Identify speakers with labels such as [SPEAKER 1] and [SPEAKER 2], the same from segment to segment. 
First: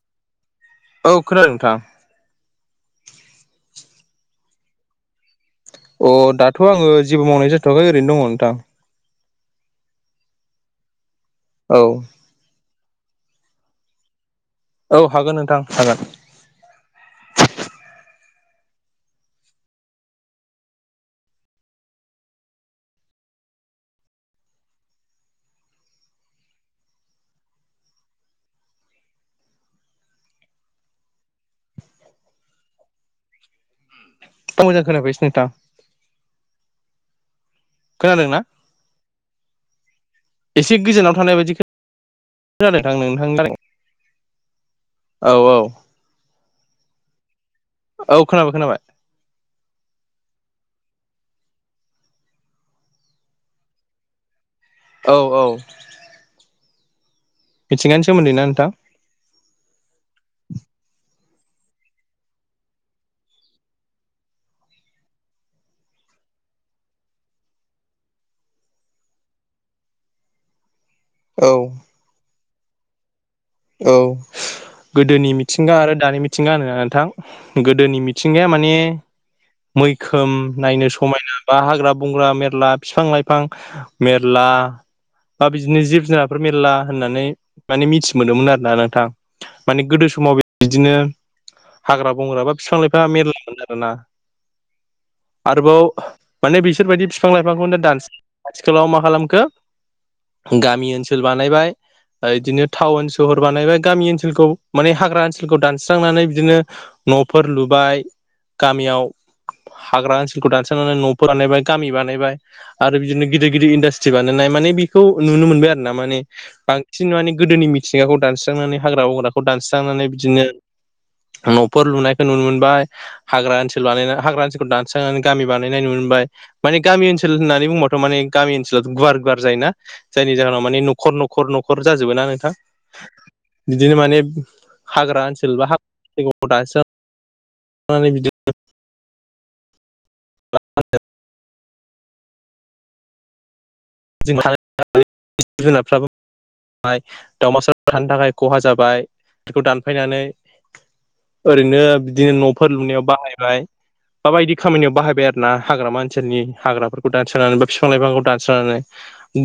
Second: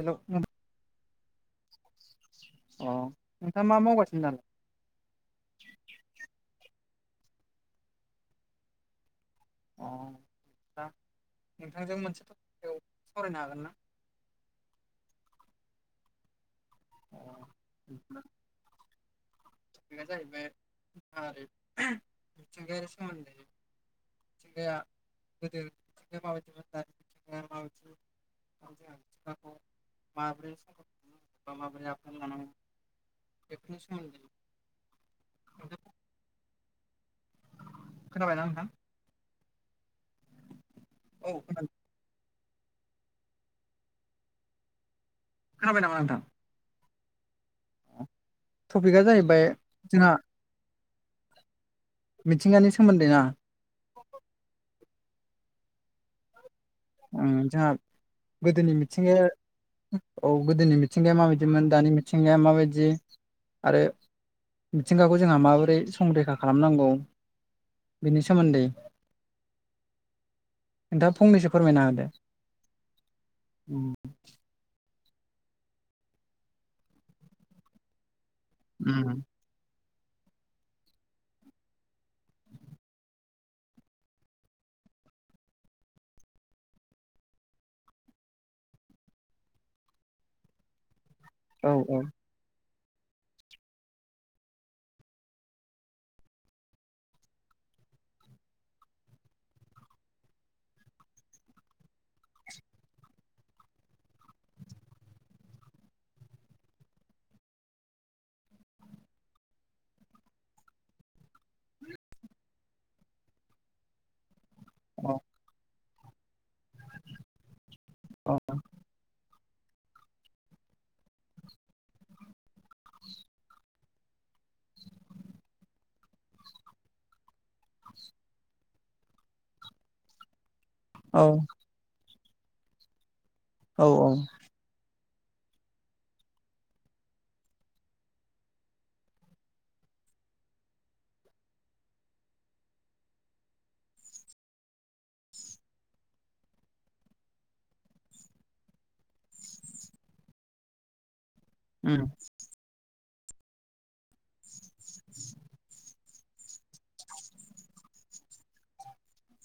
[SPEAKER 1] Hello
[SPEAKER 2] औ खोनादों नोंथां।
[SPEAKER 1] अ नोंथाङा मा मावगासिनो दालाय?
[SPEAKER 2] अ दाथ' आङो जेबो मावनाय जाथ'वाखै ओरैनो दङ नोंथां।
[SPEAKER 1] अ दा
[SPEAKER 2] औ
[SPEAKER 1] नोंथांजों मोनसे [inaudible] सावरायनो हागोन ना?
[SPEAKER 2] औ हागोन नोंथां हागोन।
[SPEAKER 1] अ टपिकआ जाहैबाय [inaudible] मिथिंगायारि सोमोन्दै मिथिंगाया गोदो मिथिंगाया माबादिमोन दानि मिथिंगाया माबादि। [inaudible] माबोरै साफा खालामनांगौ बा माबोरै [inaudible] लानांगौ। बेफोरनि सोमोन्दै
[SPEAKER 2] मोजां खोनाफैयासै नोंथां। खोनादोंना
[SPEAKER 1] खोनाबायना नोंथां
[SPEAKER 2] एसे गोजानाव
[SPEAKER 1] औ
[SPEAKER 2] थानाय बायदि
[SPEAKER 1] खोनादों
[SPEAKER 2] [unintelligible] औ औ
[SPEAKER 1] खोनाबाय नामा नोंथां?
[SPEAKER 2] औ खोनाबाय गोनां
[SPEAKER 1] टपिकआ जाहैबाय जोंहा मिथिंगानि सोमोन्दै ना।
[SPEAKER 2] औ औ।
[SPEAKER 1] उम जोंहा
[SPEAKER 2] मिथिंगानि सोमोन्दै ना नोंथां
[SPEAKER 1] गोदोनि मि मिथिंगाया औ गोदोनि मिथिंगाया माबायदिमोन दानि मिथिंगाया माबायदि आरो मिथिंगाखौ जोंहा माबोरै संरैखा खालामनांगौ बेनि सोमोन्दै नोंथाङा
[SPEAKER 2] औ
[SPEAKER 1] फंनैसो फोरमायना होदो? उम
[SPEAKER 2] औ गोदोनि मिथिंगा आरो दानि मिथिंगा [unintelligible] नोंथां गोदोनि मिथिंगाया मा नि मैखोम नायनो समायना बा हाग्रा बंग्रा मेरला बिफां लाइफां मेरला बा बिदिनो जिब जुनारफोर मेरला होननानै माने मिथि मोनदोंमोन आरोना नोंथां माने गोदो समाव बिदिनो
[SPEAKER 1] औ
[SPEAKER 2] हाग्रा बंग्रा बा बिफां लाइफांआ मेरलामोन आरोना। आरोबाव माने बिसोरबायदि बिफां लाइफांनो दान्स आथिखालाव मा खालामखो गामि ओनसोल बानायबाय इदिनो टाउन सोहर बानायबाय गामि ओनसोलखौ माने हाग्रा ओनसोलखौ दानस्रांनानै बिदिनो न'फोर लुबाय गामियाव हाग्रा ओनसोलखौ दानसनानै न'फोर बानायबाय गामि बानायबाय। आरो बिदिनो गिदिर गिदिर इन्डास्ट्रि बानायनाय माने बे खौ
[SPEAKER 1] औ
[SPEAKER 2] नुनो मोनबाय आरो ना माने बांसिन माने गोदोनि मिथिंगाखौ
[SPEAKER 1] औ
[SPEAKER 2] दानस्रांनानै हाग्रा बंग्राख खौ दानस्रांनानै बिदिनो न'फोर लुनायखौ नुनो मोनबाय। हाग्रा ओनसोल [unintelligible] हाग्रा ओनसोलखौ दानस्रांनानै गामि बानायनाय नुनो मोनबाय। माने गामि ओनसोल होननानै बुंबाथ' माने गामि ओनसोलाथ' गुवार गुवार जायोना? जायनि जाहोनाव माने न'खर न'खर न'खर जाजोबो ना नोंथां।
[SPEAKER 1] औ
[SPEAKER 2] बिदिनो माने हाग्रा ओनसोल बा [inaudible] [inaudible] जों जोनारफ्राबो दाावमासा दानो थाखाय खहा जाबाय बेखौ दानफायनानै ओरैनो बिदिनो न'फोर लुनायाव बाहायबाय। बा बायदि खामानियाव बाहायबाय आरो ना हाग्रामा ओनसोलनि हाग्राफोरखौ दानस्रनानै बा बिफां लाइफांखौ दानस्रांनानै।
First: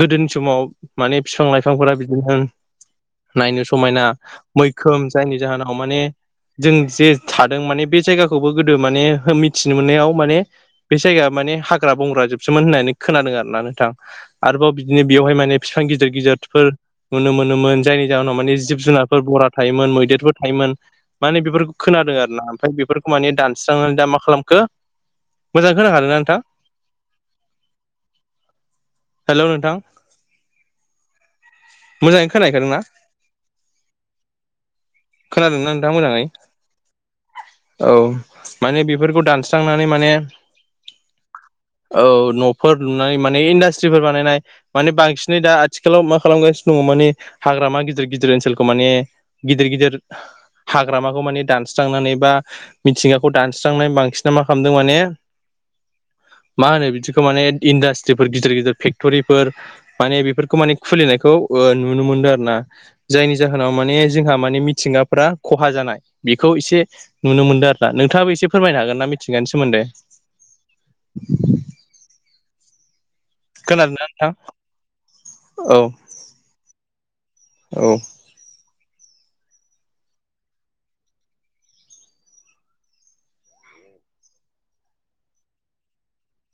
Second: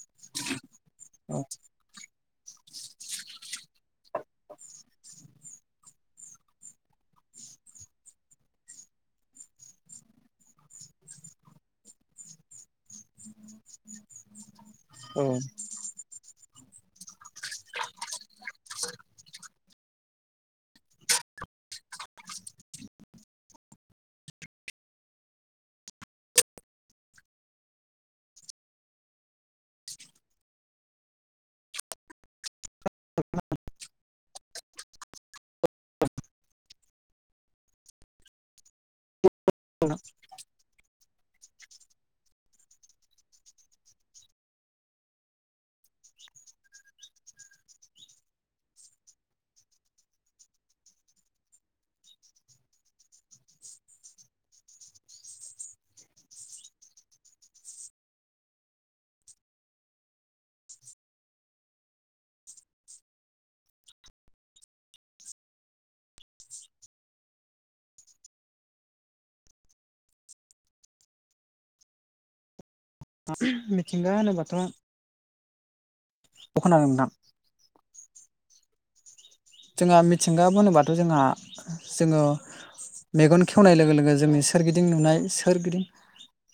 [SPEAKER 2] गोदोनि समाव माने
[SPEAKER 1] औ
[SPEAKER 2] बिफां लाइफांफोरा बिदिनो नायनो समायना मैखोम जायनि जाहोनाव माने जों जे थादों माने बे जायगाखौबो गोदो माने मिथिनो मोननायाव माने बे जायगाया माने हाग्रा बंग्रा जोबसोमोन होननानै खोनादों आरो ना नोंथां आरोबाव बिदिनो
[SPEAKER 1] औ
[SPEAKER 2] बेवहाय माने बिफां गिदिर गिदिरफोर नुनो मोनोमोन। जायनि जाहोनाव मानि जिब जुनारफोर बरा थायोमोन मैदेरफोर थायोमोन। माने बेफोरखौ खोनादो आरो ना ओमफ्राय बेफोरखौ माने दानस्रांनानै दा मा खालामखो मोजांयै खोनाखादों ना नोंथां? हेलौ' नोंथां। मोजाङै खोनाहैखादों ना? खोनादोंना नोंथां मोजाङै औ माने बेफोरखौ दान्स नानै माने औ न'फोर लुनानै माने इन्डास्ट्रिफोर बानायनाय माने बांसिनै दा आथिखालाव मा खालामगासिनो दङ माने हाग्रामा गिदिर गिदिर ओनसोलखौ माने गिदिर गिदिर हाग्रामाखौ मानि दानस्रांनानै बा मिथिंगाखौ दानस्रांनाय बांसिन मा खालामदों माने मा होनो बिदिखौ माने इन्डास्ट्रिफोर गिदिर गिदिर फेक्ट'रिफोर माने बेफोरखौ माने खुलिनायखौ ओ नुनो मोनदों आरो ना। जायनि जाहोनाव माने जोंहा माने मिथिंगाफ्रा खहा जानाय बेखौ एसे नुनो मोनदों आरो ना नोंथाङाबो एसे फोरमायनो हागोन ना मिथिंगानि सोमोन्दै। खोनादों ना
[SPEAKER 1] मिथिंगा होनोबाथ'
[SPEAKER 2] नोंथां औ।
[SPEAKER 1] औ खोनादों नोंथां।
[SPEAKER 2] औ।
[SPEAKER 1] जोंहा मिथिंगा बुङोबाथ' जोंहा जोङो मेगन खेवनाय लोगो लोगो जोंनि सोरगिदिं नुनाय सोरगिदिं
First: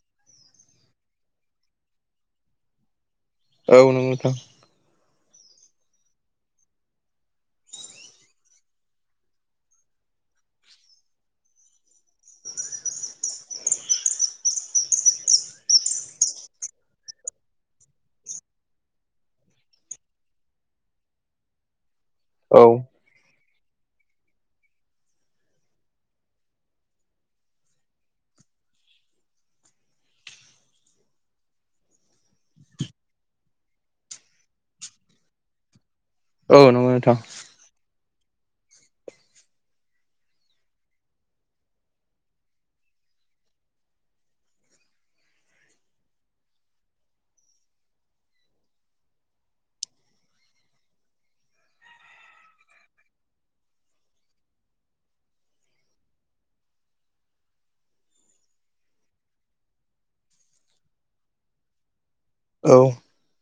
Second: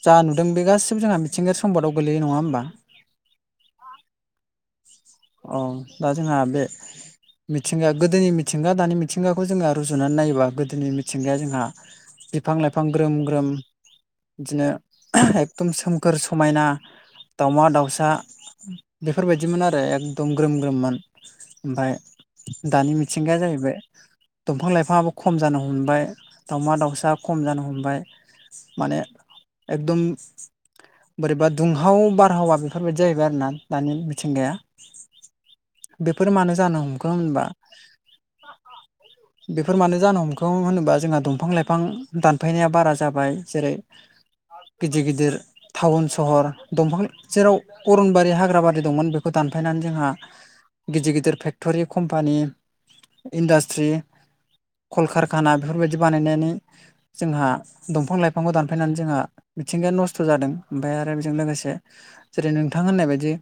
[SPEAKER 1] जा नुदों बे गासिबो जोंहा मिथिंगायारि सम्फद आव गोलैयो नङा होमबा?
[SPEAKER 2] औ नंगौ नोंथां।
[SPEAKER 1] अ दा जोंहा बे मिथिंगा गोदोनि मिथिंगा दानि मिथिंगाखौ जोंङो रुजुनानै नायोबा गोदोनि मिथिंगाया जोंहा बिफां लाइफां ग्रोम ग्रोम। बिदिनो एकदम सोमखोर समायना दाउमा दाउसा बेफोरबायदिमोन आरो एख दम ग्रोम ग्रोममोन ओमफ्राय
[SPEAKER 2] औ
[SPEAKER 1] दानि मिथिंगाया जाहैबाय दंफां लाइफांआबो खम जानो हमबाय दावमा दाउसा खम जानो हमबाय। माने एकदम बोरैबा दुंहाव बारहावा बेफोरबायदि जाहैबाय आरो ना दानि मिथिंगाया। बेफोर मानो
[SPEAKER 2] औ
[SPEAKER 1] जानो
[SPEAKER 2] नंगौ
[SPEAKER 1] हमखो
[SPEAKER 2] नोंथां
[SPEAKER 1] होमबा
[SPEAKER 2] [inaudible]
[SPEAKER 1] बेफोर मानो जानो हमखो होनोबा जोंहा दंफां लाइफां दानफायनाया बारा जाबाय जेरै गिदिर गिदिर टाउन सहर दंफां जेराव अरनबारि हाग्रा बारि दंमोन बेखौ दानफायनानै जोंहा गिदिर गिदिर फेक्टरि कम्पानि। इन्डास्ट्रि कलकारखाना बेफोरबायदि बानायनानै जोंहा दंफां लाइफांखौ दानफायनानै जोंहा मिथिंगाया नस्थ' जादों ओमफ्राय आरो बेजों लोगोसे जेरै
[SPEAKER 2] औ
[SPEAKER 1] नोंथां होननाय बायदि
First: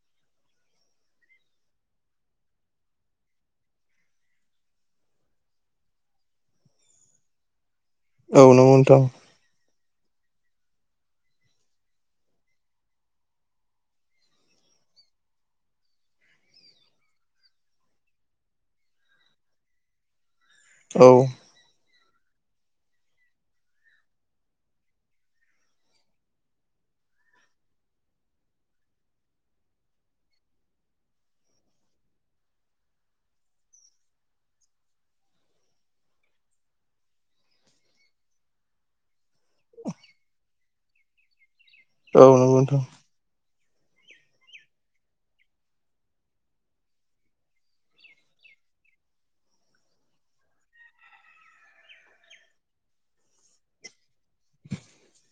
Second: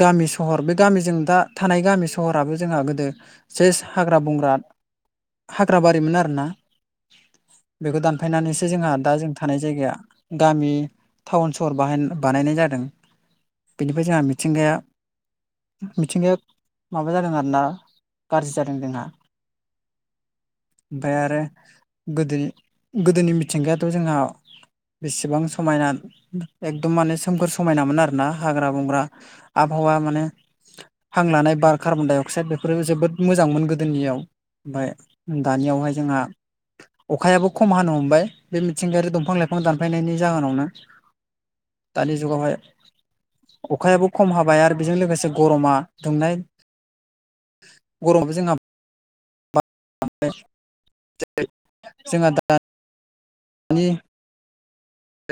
[SPEAKER 1] गामि सहर बे गामिजों दा थानाय गामि सहराबो जोंहा गोदो सेस हाग्रा बंग्रा हाग्रा बारिमोन आरोना बेखौ
[SPEAKER 2] औ
[SPEAKER 1] दानफायनानैसो
[SPEAKER 2] नंगौ
[SPEAKER 1] जोंहा
[SPEAKER 2] नोंथां
[SPEAKER 1] दा जों थानाय जायगाया गामि टाउन सहर बाहाय बानायनाय जादों। बै जोंहा मिथिंगाया मिथिंगाया माबा जादों आरोना गाज्रि जादों जोंहा।
[SPEAKER 2] औ
[SPEAKER 1] ओमफ्राय आरो गोदोनि गोदोनि मिथिंगायाथ' जोंहा बेसेबां समायना एकदम माने सोमखोर समायनामोन आरोना हाग्रा बंग्रा आबहावा माने हां लानाय बार कार्बनदडाइ अक्साइद बेफोरो जोबोद मोजांमोन गोदोनियाव। ओमफ्राय दानियावहाय जोंहा अखायाबो खम हानो हमबाय बे मिथिंगायारि दंफां लाइ फां दानफायनायनि जाहोनावनो दानि
[SPEAKER 2] औ नंगौ
[SPEAKER 1] जुगावहाय।
[SPEAKER 2] नोंथां
[SPEAKER 1] अखायाबो खम हाबाय आरो बेजों लोगोसे गरमा दुंनाय गरमबो जोंहा [unintelligible] जेरै जोंहा दा नि
[SPEAKER 2] [inaudible]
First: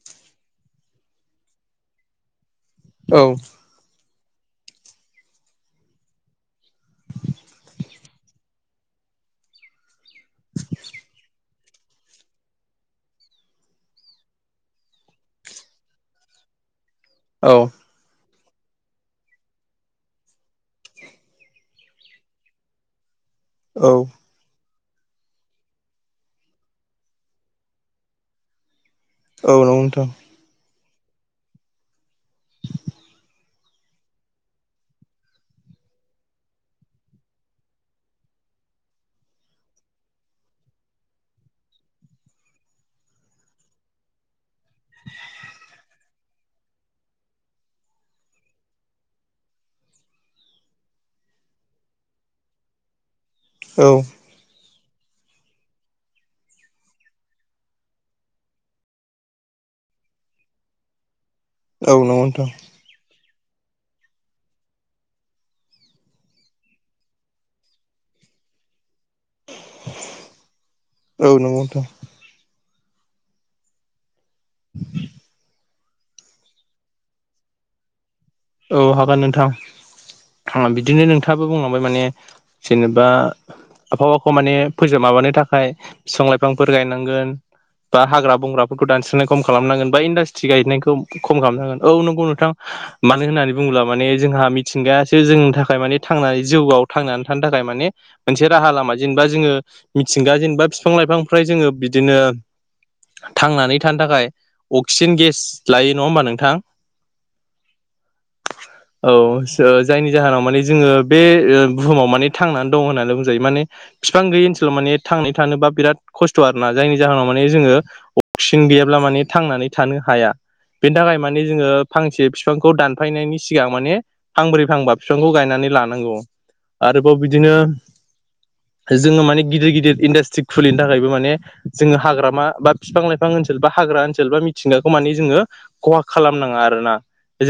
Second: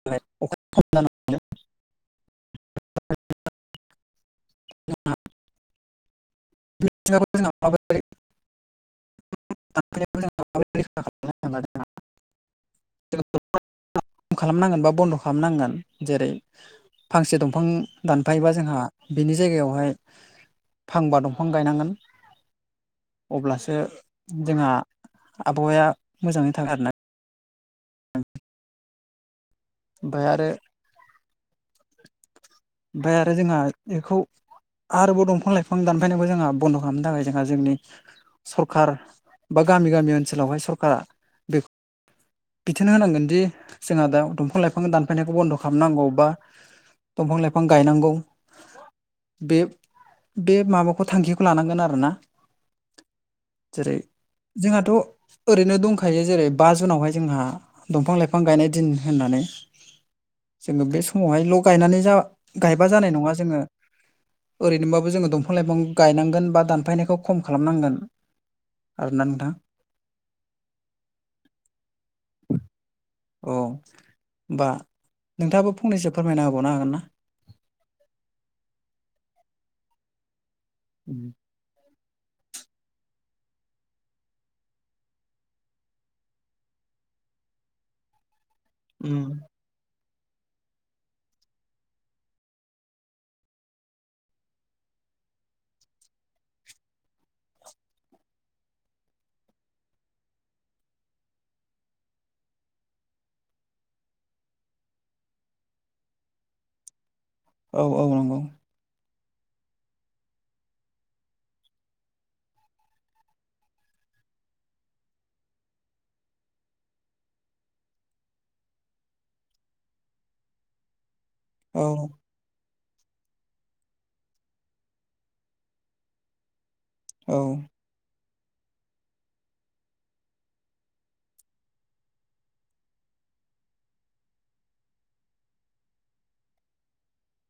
[SPEAKER 1] [unintelligible]
[SPEAKER 2] औ
[SPEAKER 1] [unintelligible] [unintelligible] खालामनांगोन बा बन्द' खालामनांगोन जेरै फांसे
[SPEAKER 2] औ
[SPEAKER 1] दंफां दानफायोबा जोंहा बिनि जायगायावहाय फांबा दंफां गायनांगोन। अब्लासो
[SPEAKER 2] औ
[SPEAKER 1] जोंहा आबहावाया मोजाङै थागोन आरोना।
[SPEAKER 2] औ नंगौ। नोंथां
[SPEAKER 1] ओमफ्राय आरो ओमफ्राय आरो जोंहा बेखौ आरोबाव दंफां लाइफां दानफायनायबो जोंहा बन्द' खालामनो थाखाय जोंहा जोंनि सरखार बा गामि गामि ओनसोलावहाय सरखारा बे बिथोन होनांगोनदिे जोंहा दा दंफां लाइ फां दानफायनायखौ बन्द' खालामनांगौ बा दंफां लाइफां गायनांगौ। बे बे माबाखौ थांखिखौ लानांगोन आरोना।
[SPEAKER 2] औ
[SPEAKER 1] जेरै जोंहाथ' ओरैनो दंखायो जेरै बा जुनावहाय जोंहा दंफां लाइफां गायनाय दिन होननानै। जोङो बे समावहाय ल' गायनानै
[SPEAKER 2] औ नंगौ
[SPEAKER 1] जा
[SPEAKER 2] नोंथां
[SPEAKER 1] गायबा जानाय नङा जोङो ओरैनोबाबो जोङो दंफां लाइफां गायनांगोन बा दानफायनायखौ खम खालामनांगोन। आरोना नोंथा
[SPEAKER 2] औ नंगौथ'
[SPEAKER 1] औ होमबा नोंथाङाबो फंनैसो फोरमायना होबावनो हागोन ना?
[SPEAKER 2] औ हागोन नोंथां बिदिनो नोंथाङाबो बुंलांबाय माने जेनेबा आबहावाखौ माने फोजों माबानो थाखाय बिफां लाइफांफोर गायनांगोन। बा हाग्रा बंग्रा दानस्रांनाय खम
[SPEAKER 1] उम
[SPEAKER 2] खालामनांगोन बा इन्डास्ट्रि गायनायखौ खम खालामनांगोन औ नंगौ नोंथां मानो होननानै बुङोब्ला माने जोंहा मिथिंगायासो जोंनि थाखाय माने थांनानै जिउआव थांनानै थानो थाखाय माने मोनसे राहा लामा जेनेबा जोङो मिथिंगा जेनेबा बिफां लाइफांनि फ्राय जोङो बिदिनो थांनानै थानो थाखाय अक्सिजेन गेस लायो नङा होमबा नोंथां।
[SPEAKER 1] औ औ नंगौ
[SPEAKER 2] औ जों जायनि जाहोनाव माने जोङो बे बुहुमाव माने थांनानै दं होननानै बुंजायो माने बिफां गैयै ओनसोलाव माने थांनानै थानोबा बिराद खस्थ' आरोना जायनि जाहोनाव माने जोङो अक्सिजेन गैयाब्ला माने थांनानै थानो हाया बेनि थाखाय माने जोङो
[SPEAKER 1] औ
[SPEAKER 2] फांसे बिफांखौ दानफायनायनि सिगां माने फांब्रै फांबा बिफांखौ गायनानै लानांगौ आरोबाव
[SPEAKER 1] औ
[SPEAKER 2] बिदिनो जोङो माने गिदिर गिदिर इन्डास्ट्रि खुलिनो थाखायबो माने जोङो हाग्रामा बा बिफां लाइफां ओनसोल बा हाग्रा ओनसोल बा मिथिंगाखौ मानि जोङो खहा खालामनाङा आरो ना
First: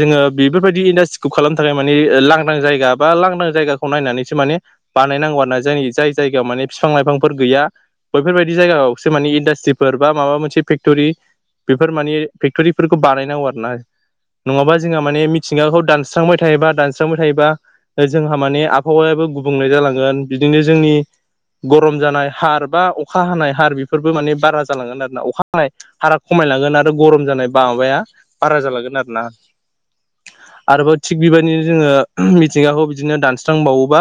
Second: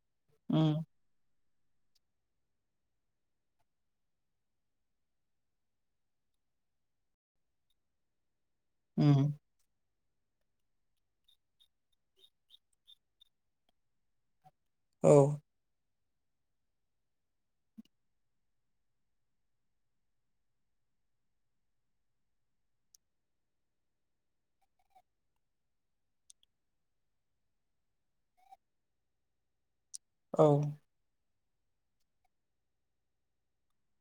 [SPEAKER 2] जोङो बेफोरबायदि
[SPEAKER 1] उम
[SPEAKER 2] इडास्ट्रि खालामनो थाखाय माने लांदां जायगा बा लांदां जायगाखौ नायनानैसो माने बानायनांगौ आरो ना जोंनि जाय जायगायाव माने बिफां लाइफांफोर गैया बैफोरबायदि जायगायावसो मानि
[SPEAKER 1] उम
[SPEAKER 2] इडासट्रि फोर बा माबा मोनसे फेक्ट'रि बेफोर माने फेक्ट'रिफोरखौ बानायनांगौ आरो ना नङाबा जोंहा
[SPEAKER 1] औ
[SPEAKER 2] माने मिथिंगाखौ दानस्रांबाय थायोबा दानस्रांबाय थायोबा जोंहा माने आबहावायाबो गुबुंले जालांगोन बिदिनो जोंनि गरम जानाय हार बा अखा हानाय हार बेफोरबो माने बारा जालांगोन आरो ना अखा हानाय हारा खमायलांगोन आरो गरम जानाय माबाया बारा जाालांगोन आरो ना
[SPEAKER 1] औ
[SPEAKER 2] आरोबा थिग बेबायदिनो जोङो मिथिंगाखौ बिदिनो दानस्रांबावोबा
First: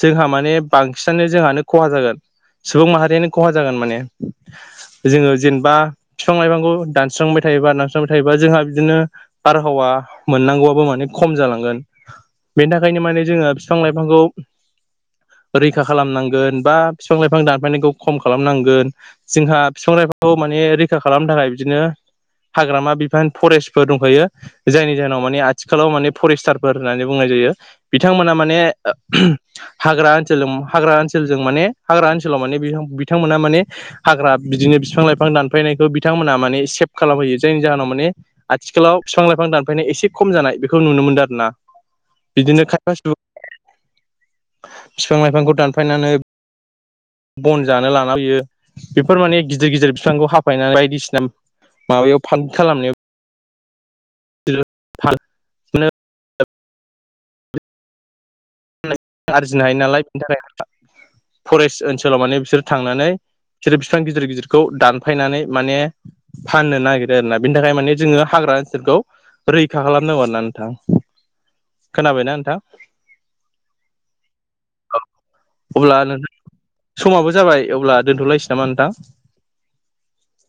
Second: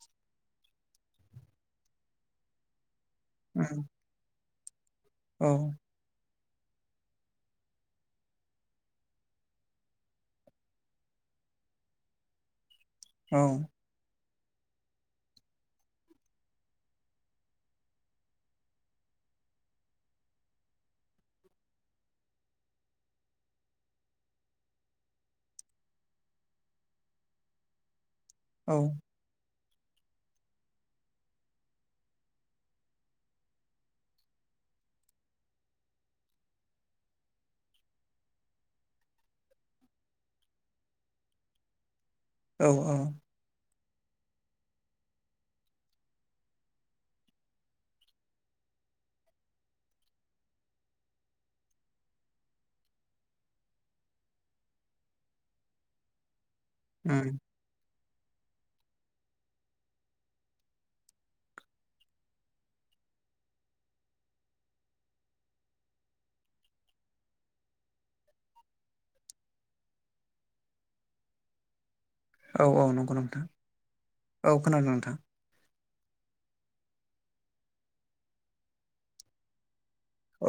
[SPEAKER 2] जोंहा माने बांसिनानो जोंहानो खहा जागोन सुबुं माहारियानो खहा जागोन
[SPEAKER 1] उम
[SPEAKER 2] माने जोङो
[SPEAKER 1] औ
[SPEAKER 2] जेनेबा बिफां लाइफांखौ दानस्रांबाय थायोबा दानस्रांबाय थायोबा जोंहा बिदिनो बारहावा मोननांगौआबो माने खम जालांगोन बेनि थाखायनो माने
[SPEAKER 1] औ
[SPEAKER 2] जोङो बिफां लाइफांखौ रैखा खालामनांगोन बा बिफां लाइफां दानफायनायखौ खम खालामनांगोन जोंहा बिफां लाायफांखौ माने रैखा खालामनो थाखाय बिदिनो हाग्रामा बिफान फरेस्टफोर दंखायो जायनि जाहोनाव माने आथिखालाव माने फरेस्टारफोर होननानै बुंनाय जायो बिथांमोना माने
[SPEAKER 1] औ
[SPEAKER 2] हाग्रा ओनसोलजों हाग्रा ओनसोलजों माने हाग्रा ओनसोलाव माने बिथांमोना माने हाग्रा बिदिनो बिफां लाइफां दानफायनायखौ बिथांमोना माने सेभ खालामहैयो जायनि जाहोनाव माने आथिखालाव बिफां लाइफां दानफायनाय एसे खम जानाय बेखौ नुनो मोन्दों आर ना बिदिनो
[SPEAKER 1] औ
[SPEAKER 2] खायफा बिफां लाइफांखौ दानफायनानै बन जानो लाना फैयो बेफोर माने गिदिर गिदिर बिफांखौ हाफायनानै बायदिसिना माबायाव फां खालामनायाव [unintelligible]
[SPEAKER 1] ओम
[SPEAKER 2] आरजिनो हायो नालाय बेनि थाखाय फरेस्ट ओनसोलाव माने बिसोर थांनानै बिसोर बिफां गिदिर गिदिरखौ दानफायनानै माने फाननो नागिरो आरोना बिनि थाखाय माने जोङो हाग्रा ओनसोलखौ रैखा खालामनांगौ आरो ना नोंथां खोनाबायना नोंथां
[SPEAKER 1] औ औ नंगौ नोंथां औ खोनादों नोंथां
[SPEAKER 2] अब्ला नोंथ समाबो जाबाय अब्ला दोनथ'लायसै नामा नोंथां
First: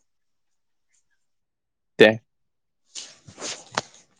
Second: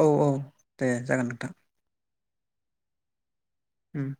[SPEAKER 1] औ औ दे जागोन नोंथां
[SPEAKER 2] ऐ
[SPEAKER 1] ओम